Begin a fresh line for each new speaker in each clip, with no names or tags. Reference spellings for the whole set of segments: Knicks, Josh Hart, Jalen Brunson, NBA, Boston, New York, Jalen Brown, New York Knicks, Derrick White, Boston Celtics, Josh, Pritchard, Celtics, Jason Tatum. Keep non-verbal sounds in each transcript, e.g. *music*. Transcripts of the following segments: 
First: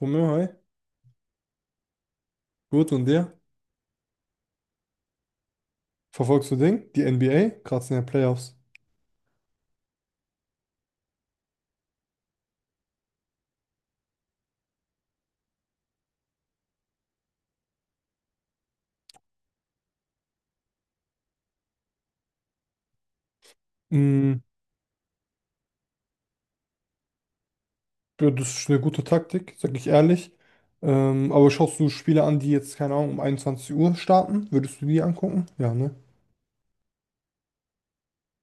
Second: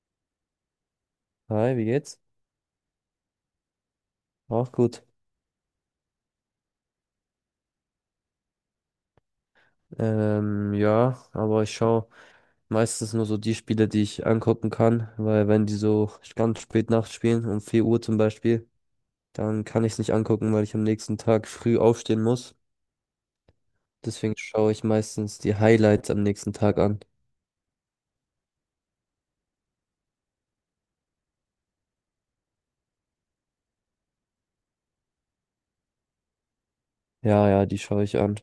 Romeo, hi.
Hi, wie geht's?
Gut, und dir?
Auch gut.
Verfolgst du Ding? Die NBA? Gerade sind ja Playoffs.
Ja, aber ich schaue meistens nur so die Spiele, die ich angucken kann, weil wenn die so ganz spät nachts spielen, um 4 Uhr zum Beispiel, dann kann ich es nicht angucken, weil ich am nächsten Tag früh aufstehen muss. Deswegen
Mm,
schaue ich meistens die Highlights am nächsten Tag an.
ja, das ist eine gute Taktik, sag ich ehrlich. Aber schaust du Spiele an, die jetzt, keine Ahnung, um 21 Uhr starten? Würdest du die angucken? Ja, ne?
Ja, ja, die schaue ich an.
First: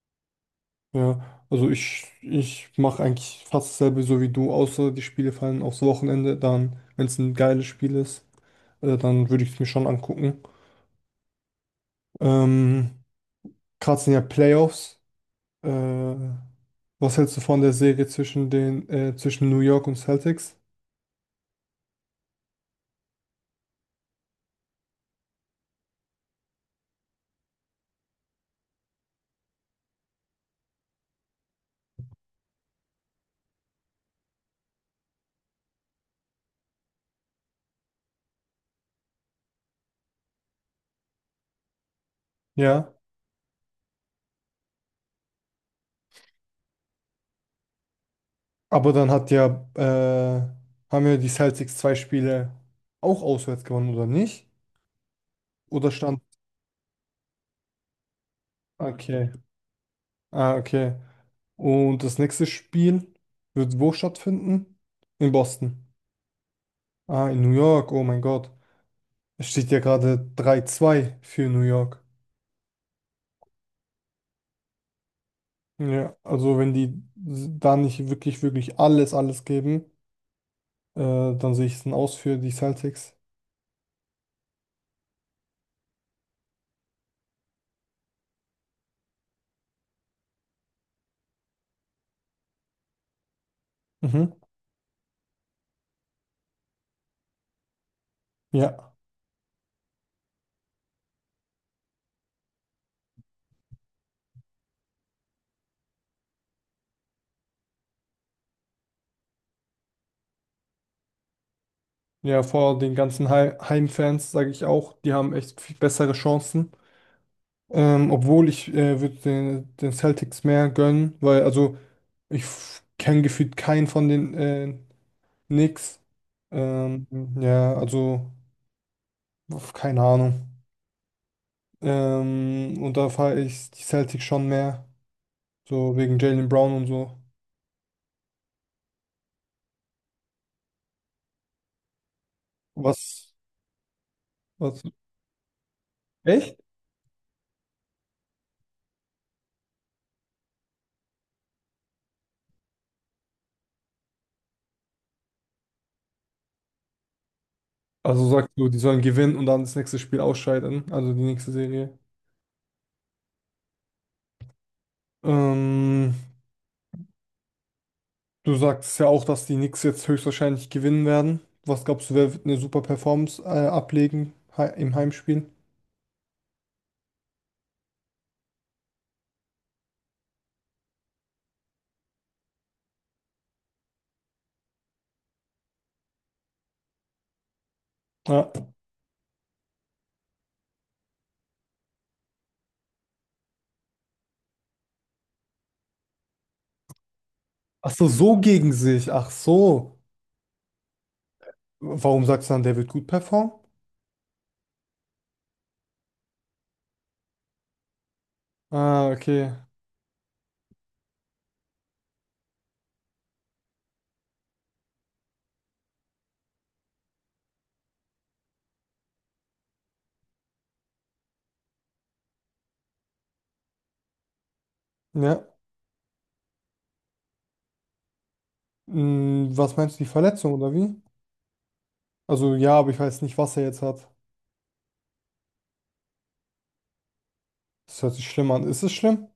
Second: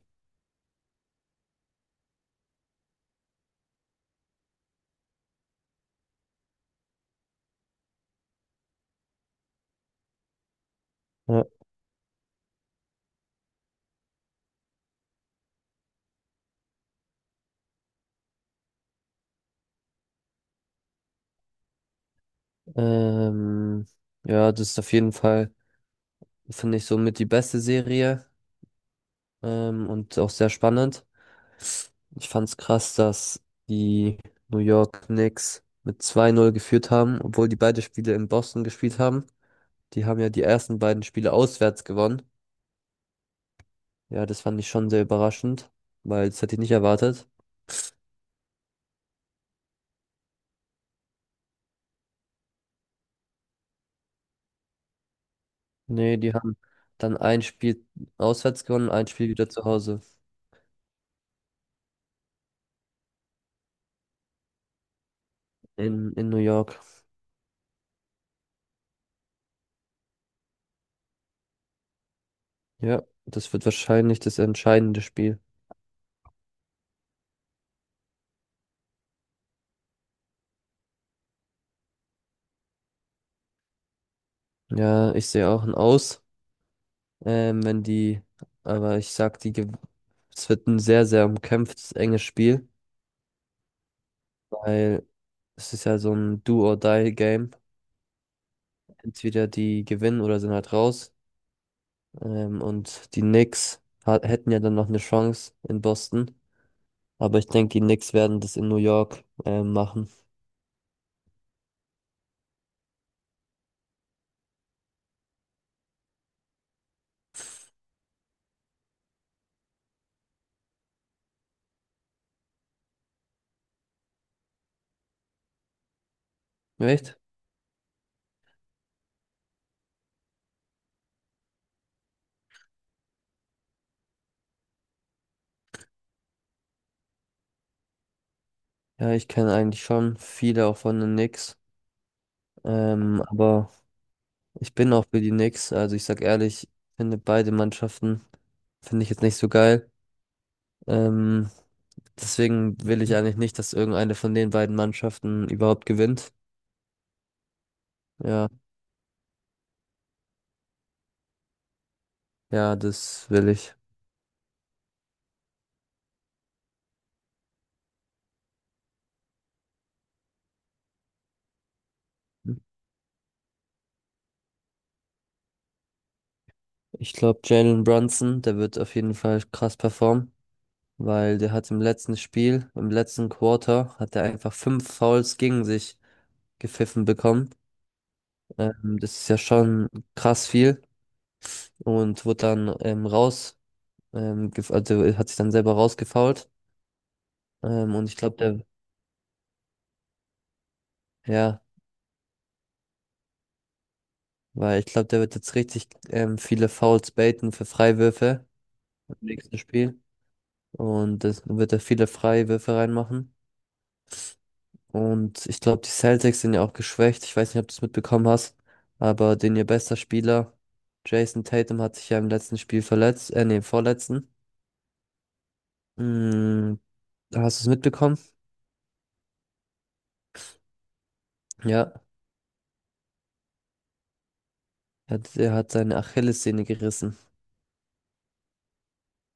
Ja, also ich mache eigentlich fast dasselbe so wie du, außer die Spiele fallen aufs Wochenende. Dann, wenn es ein geiles Spiel ist, dann würde ich es mir schon angucken.
Ja.
Ähm, Gerade sind ja Playoffs. Äh, Was hältst du von der Serie zwischen zwischen New York und Celtics?
Ähm, ja, das ist auf jeden Fall, finde ich, somit die beste Serie, und auch sehr spannend. Ich fand's krass, dass die New York Knicks mit 2:0 geführt haben, obwohl die beide Spiele in Boston gespielt haben. Die haben ja die ersten beiden Spiele auswärts gewonnen.
Ja,
Ja, das fand ich schon sehr überraschend, weil das hätte ich nicht erwartet.
aber dann haben ja die Celtics zwei Spiele auch auswärts gewonnen, oder nicht? Oder
Nee,
stand,
die haben dann ein Spiel auswärts gewonnen, ein Spiel
okay,
wieder zu Hause
okay. Und das nächste Spiel wird wo stattfinden? In Boston.
in New York.
Ah, in New York, oh mein Gott. Es steht ja gerade 3:2 für New York.
Ja, das wird wahrscheinlich das entscheidende Spiel.
Ja, also wenn die da nicht wirklich, wirklich alles, alles geben, dann sehe ich es ein Aus für die Celtics.
Ja, ich sehe auch ein Aus, wenn die, aber ich sag, es wird ein sehr, sehr umkämpftes, enges Spiel.
Mhm.
Weil es ist ja so ein Do-or-Die-Game.
Ja,
Entweder die gewinnen oder sind halt raus. Und die Knicks hätten ja dann noch eine Chance in Boston. Aber ich denke, die Knicks werden das in New York machen.
ja, vor den ganzen Heimfans sage ich auch, die haben echt viel bessere Chancen. Obwohl ich würde den Celtics mehr gönnen, weil also ich kenne gefühlt keinen von den Knicks. Ähm,
Echt?
ja, also uff, keine Ahnung. Und da fahre ich die Celtics schon mehr, so wegen Jalen Brown und so.
Ja, ich kenne eigentlich schon viele auch von den Knicks. Ähm,
Was,
aber ich
was?
bin auch für die Knicks. Also ich sag
Echt?
ehrlich, finde beide Mannschaften, finde ich jetzt nicht so geil. Ähm, deswegen will ich eigentlich nicht, dass irgendeine von den beiden Mannschaften überhaupt gewinnt.
Also
Ja.
sagst du, die sollen gewinnen und dann das nächste Spiel ausscheiden, also die nächste Serie.
Ja, das will ich.
Ähm, Du sagst ja auch, dass die Knicks jetzt höchstwahrscheinlich gewinnen werden. Was glaubst du, wer wird eine super Performance ablegen im Heimspiel?
Ich glaube, Jalen Brunson, der wird auf jeden Fall krass performen, weil der hat im letzten Spiel, im letzten Quarter, hat er einfach fünf Fouls gegen sich gepfiffen bekommen.
Ja.
Das ist ja schon krass viel und wurde dann raus, also er hat sich dann selber rausgefoult.
Ach
Und
so,
ich glaube,
so
der,
gegen sich. Ach so.
ja,
Warum sagst du dann, der wird gut performen?
weil ich glaube, der wird jetzt richtig viele Fouls baiten für Freiwürfe
Ah,
im
okay.
nächsten Spiel und das wird er viele Freiwürfe reinmachen. Und ich glaube, die Celtics sind ja auch geschwächt. Ich weiß nicht, ob du es mitbekommen hast, aber den ihr bester Spieler, Jason Tatum, hat sich ja im letzten Spiel verletzt, nee, im vorletzten.
Ja.
Mm, Hast du es mitbekommen?
Was meinst du, die Verletzung oder wie?
Ja,
Also ja, aber ich weiß nicht, was er jetzt hat.
er hat seine Achillessehne gerissen.
Das hört sich schlimm an. Ist es schlimm?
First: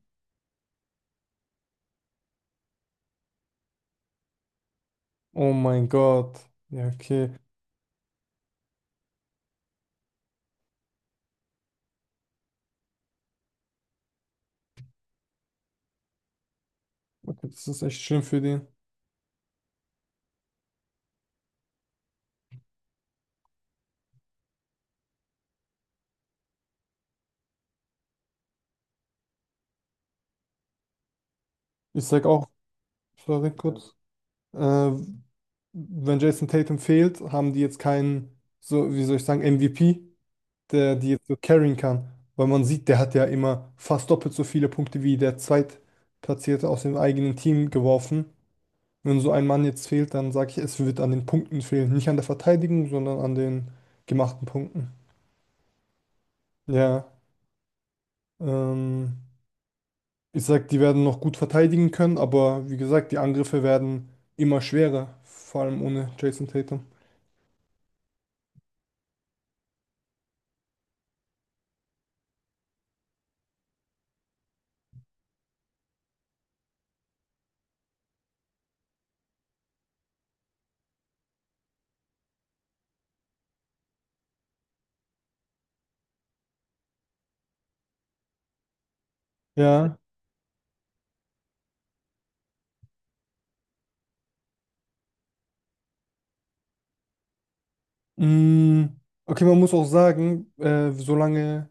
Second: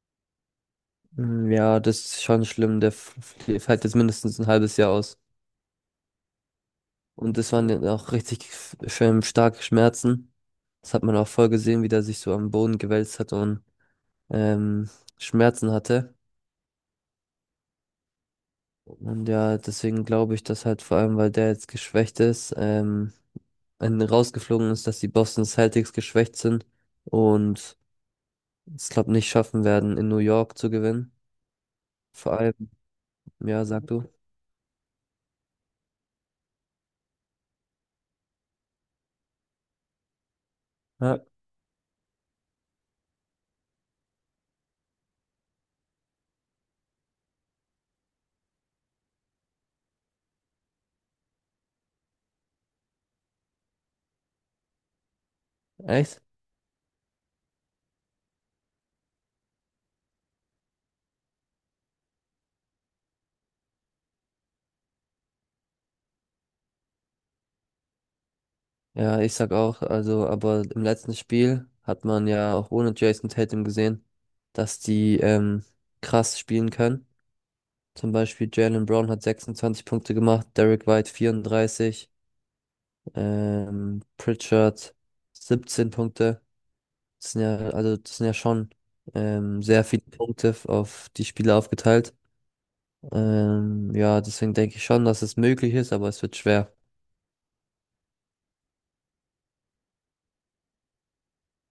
Mm, ja, das ist schon schlimm. Der fällt jetzt mindestens ein halbes Jahr aus.
Oh mein Gott. Ja, okay.
Und das waren dann auch richtig schön starke Schmerzen. Das hat man auch voll gesehen, wie der sich so am Boden gewälzt hat und ähm, Schmerzen hatte.
Okay, das ist echt schlimm für den.
Und ja, deswegen glaube ich, dass halt vor allem, weil der jetzt geschwächt ist, rausgeflogen ist, dass die Boston Celtics geschwächt sind und es, glaube nicht schaffen werden, in New York zu gewinnen.
Ich sag
Vor
auch,
allem,
sorry,
ja, sag
kurz.
du.
Äh, Wenn Jason Tatum fehlt, haben die jetzt keinen, so, wie soll ich sagen, MVP, der die
Ja,
jetzt so carryen kann. Weil man sieht, der hat ja immer fast doppelt so viele Punkte wie der Zweitplatzierte aus dem eigenen Team geworfen. Wenn so ein Mann jetzt fehlt, dann sage ich, es wird an den Punkten fehlen. Nicht an der Verteidigung, sondern an den gemachten Punkten.
echt?
Ja, ähm, ich sag, die werden noch gut verteidigen können, aber wie gesagt, die Angriffe werden immer schwerer, vor allem ohne Jason Tatum.
Ja, ich sag auch, also, aber im letzten Spiel hat man ja auch ohne Jason Tatum gesehen, dass die krass spielen können. Zum Beispiel Jalen Brown hat 26 Punkte gemacht, Derrick White 34. Pritchard 17 Punkte. Das sind ja, also das sind ja schon sehr
Ja,
viele Punkte auf die Spieler aufgeteilt. Ja, deswegen denke ich schon, dass es möglich ist, aber es wird schwer.
mm, okay, man muss auch sagen, solange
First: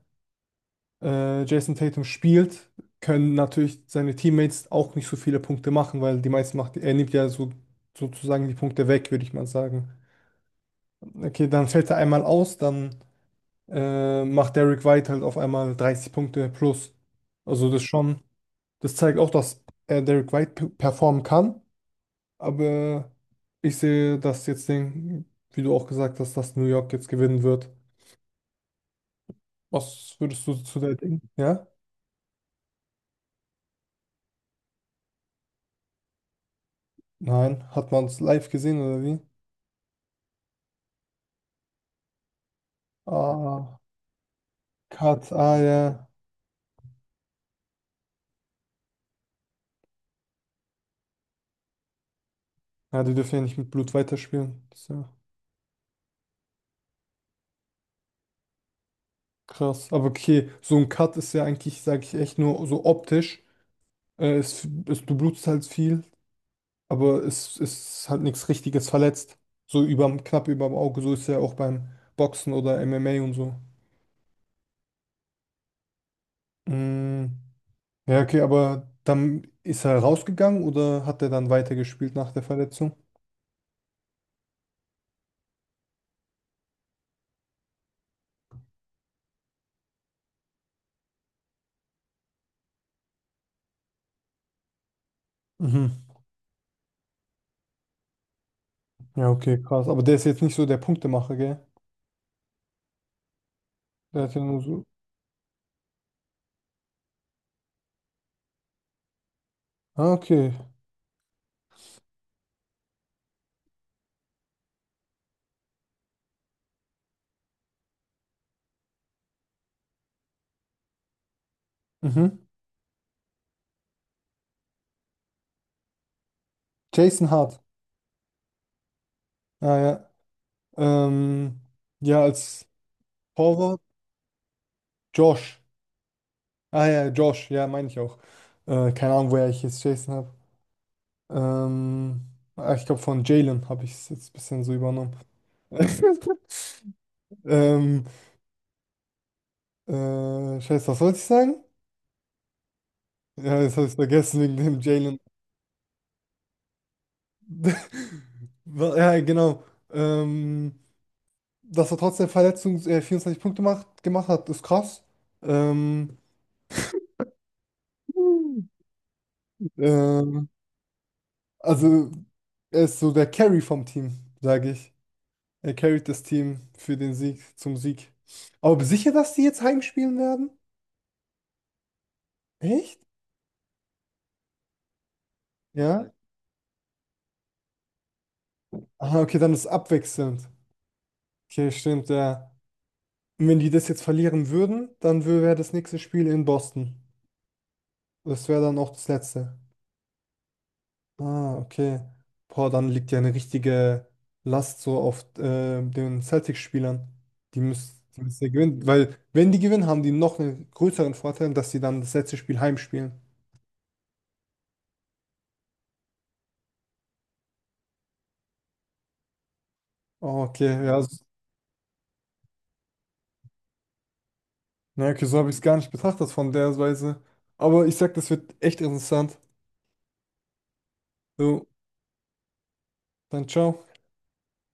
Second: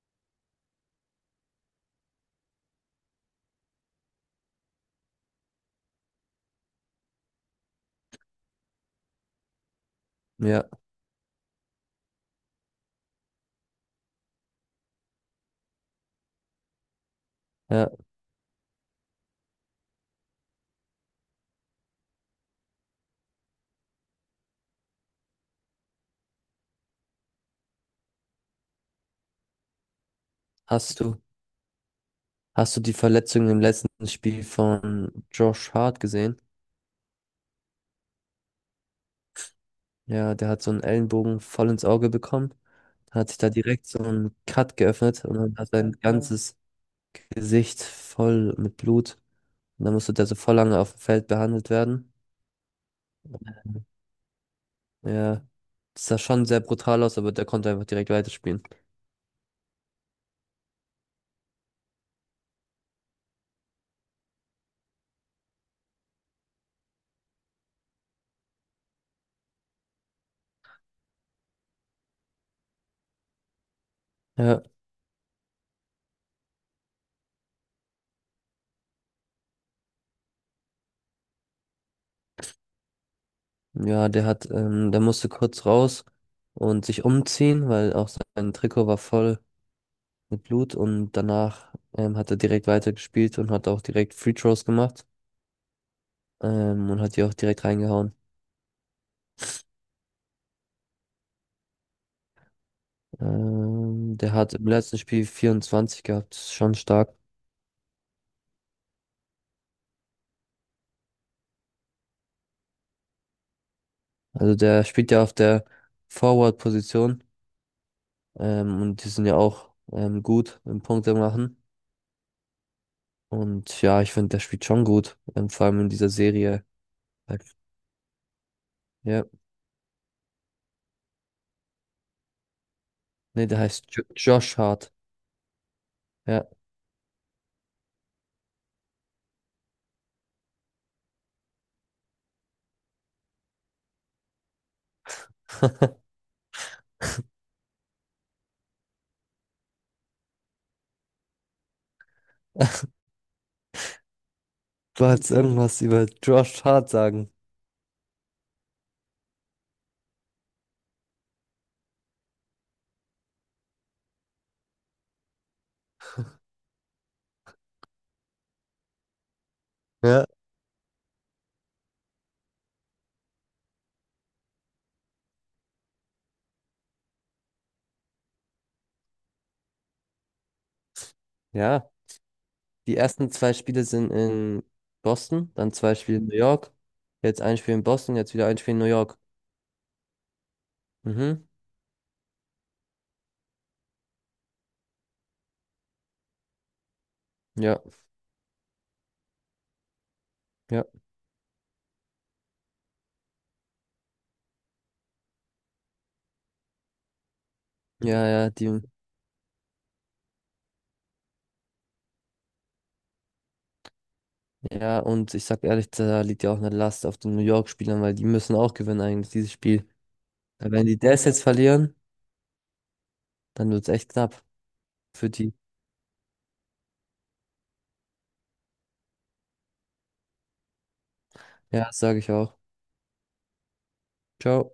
Jason Tatum spielt, können natürlich seine Teammates auch nicht so viele Punkte machen, weil die meisten macht, er nimmt ja so, sozusagen die Punkte weg, würde ich mal sagen.
Ja,
Okay, dann fällt er einmal aus, dann macht Derrick White halt auf einmal 30 Punkte plus. Also das
ja.
schon, das zeigt auch, dass er Derrick White performen kann, aber ich sehe, dass jetzt den, wie du auch gesagt hast, dass New York jetzt gewinnen wird. Was würdest du zu der
Hast du,
denken? Ja?
hast du die Verletzung im letzten Spiel von Josh Hart gesehen?
Nein, hat man es live gesehen oder wie?
Ja, der hat so einen Ellenbogen voll ins Auge bekommen. Hat sich da
Ah,
direkt so einen Cut geöffnet
Cut,
und dann
ah
hat sein
ja.
ganzes Gesicht voll mit Blut. Und dann musste der so voll lange auf dem Feld behandelt werden.
Ja, die dürfen ja nicht mit Blut weiterspielen. Das ist ja
Ja, das sah schon sehr brutal aus, aber der konnte einfach direkt weiterspielen.
krass. Aber okay, so ein Cut ist ja eigentlich, sage ich echt, nur so optisch. Du blutest halt viel, aber es ist halt nichts Richtiges verletzt. So knapp überm Auge, so ist ja auch beim Boxen oder MMA und so.
Ja,
Mm, ja, okay, aber dann ist er rausgegangen oder hat er dann weitergespielt nach der Verletzung?
ja, der musste kurz raus und sich umziehen, weil auch sein Trikot war voll mit Blut und danach hat er direkt weitergespielt und hat auch direkt Free Throws gemacht,
Mhm.
und hat die auch direkt reingehauen.
Ja, okay, krass. Aber der ist jetzt nicht so der Punktemacher, gell?
Ähm,
Der
der
hat ja
hat
nur
im
so.
letzten Spiel 24 gehabt, das ist schon stark.
Ah, okay.
Also der spielt ja auf der Forward-Position, und die sind ja auch gut im Punkte machen.
Mhm.
Und ja, ich finde, der spielt schon gut. Vor allem in dieser Serie.
Jason
Halt,
Hart.
ja,
Ah, ja. Ähm, ja, als
nee, der
Torwart.
heißt jo Josh Hart.
Josh.
Ja.
Ah, ja, Josh. Ja, meine ich auch. Keine Ahnung, woher ich jetzt Jason habe. Ähm, Ich glaube, von Jalen habe ich es jetzt ein bisschen so übernommen. *laughs*
*laughs*
ähm, scheiße, was wollte ich sagen? Ja, jetzt habe ich es vergessen wegen dem
Du
Jalen.
wolltest irgendwas über Josh Hart sagen.
*laughs* Ja, genau. Ähm, Dass er trotzdem Verletzungs 24 Punkte gemacht hat, ist krass. Ähm,
Ja.
ähm, also, er ist so der Carry vom Team, sage ich. Er carryt das Team zum Sieg. Aber bist du sicher, dass die jetzt heimspielen werden?
Ja, die
Echt?
ersten zwei Spiele sind in Boston, dann zwei
Ja?
Spiele in New York. Jetzt ein Spiel in Boston, jetzt wieder ein Spiel in New York.
Aha, okay, dann ist abwechselnd.
Mhm.
Okay, stimmt, ja. Und wenn die das jetzt verlieren würden, dann wäre das nächste Spiel in Boston.
Ja,
Das wäre dann auch das letzte.
ja,
Ah, okay. Boah, dann liegt ja eine richtige Last so auf den Celtics-Spielern. Die müssen, die
ja,
müssen ja
ja, die,
gewinnen, weil wenn die gewinnen, haben die noch einen größeren Vorteil, dass sie dann das letzte Spiel heimspielen.
ja, und ich sag ehrlich, da liegt ja auch eine Last auf den New York-Spielern, weil die müssen auch gewinnen eigentlich, dieses Spiel.
Oh,
Weil
okay,
wenn
ja.
die das jetzt verlieren, dann wird's echt knapp
Na, okay,
für
so habe
die.
ich es gar nicht betrachtet von der Weise. Aber ich sag, das wird echt interessant. So,
Ja, sage ich auch.
dann ciao.
Ciao.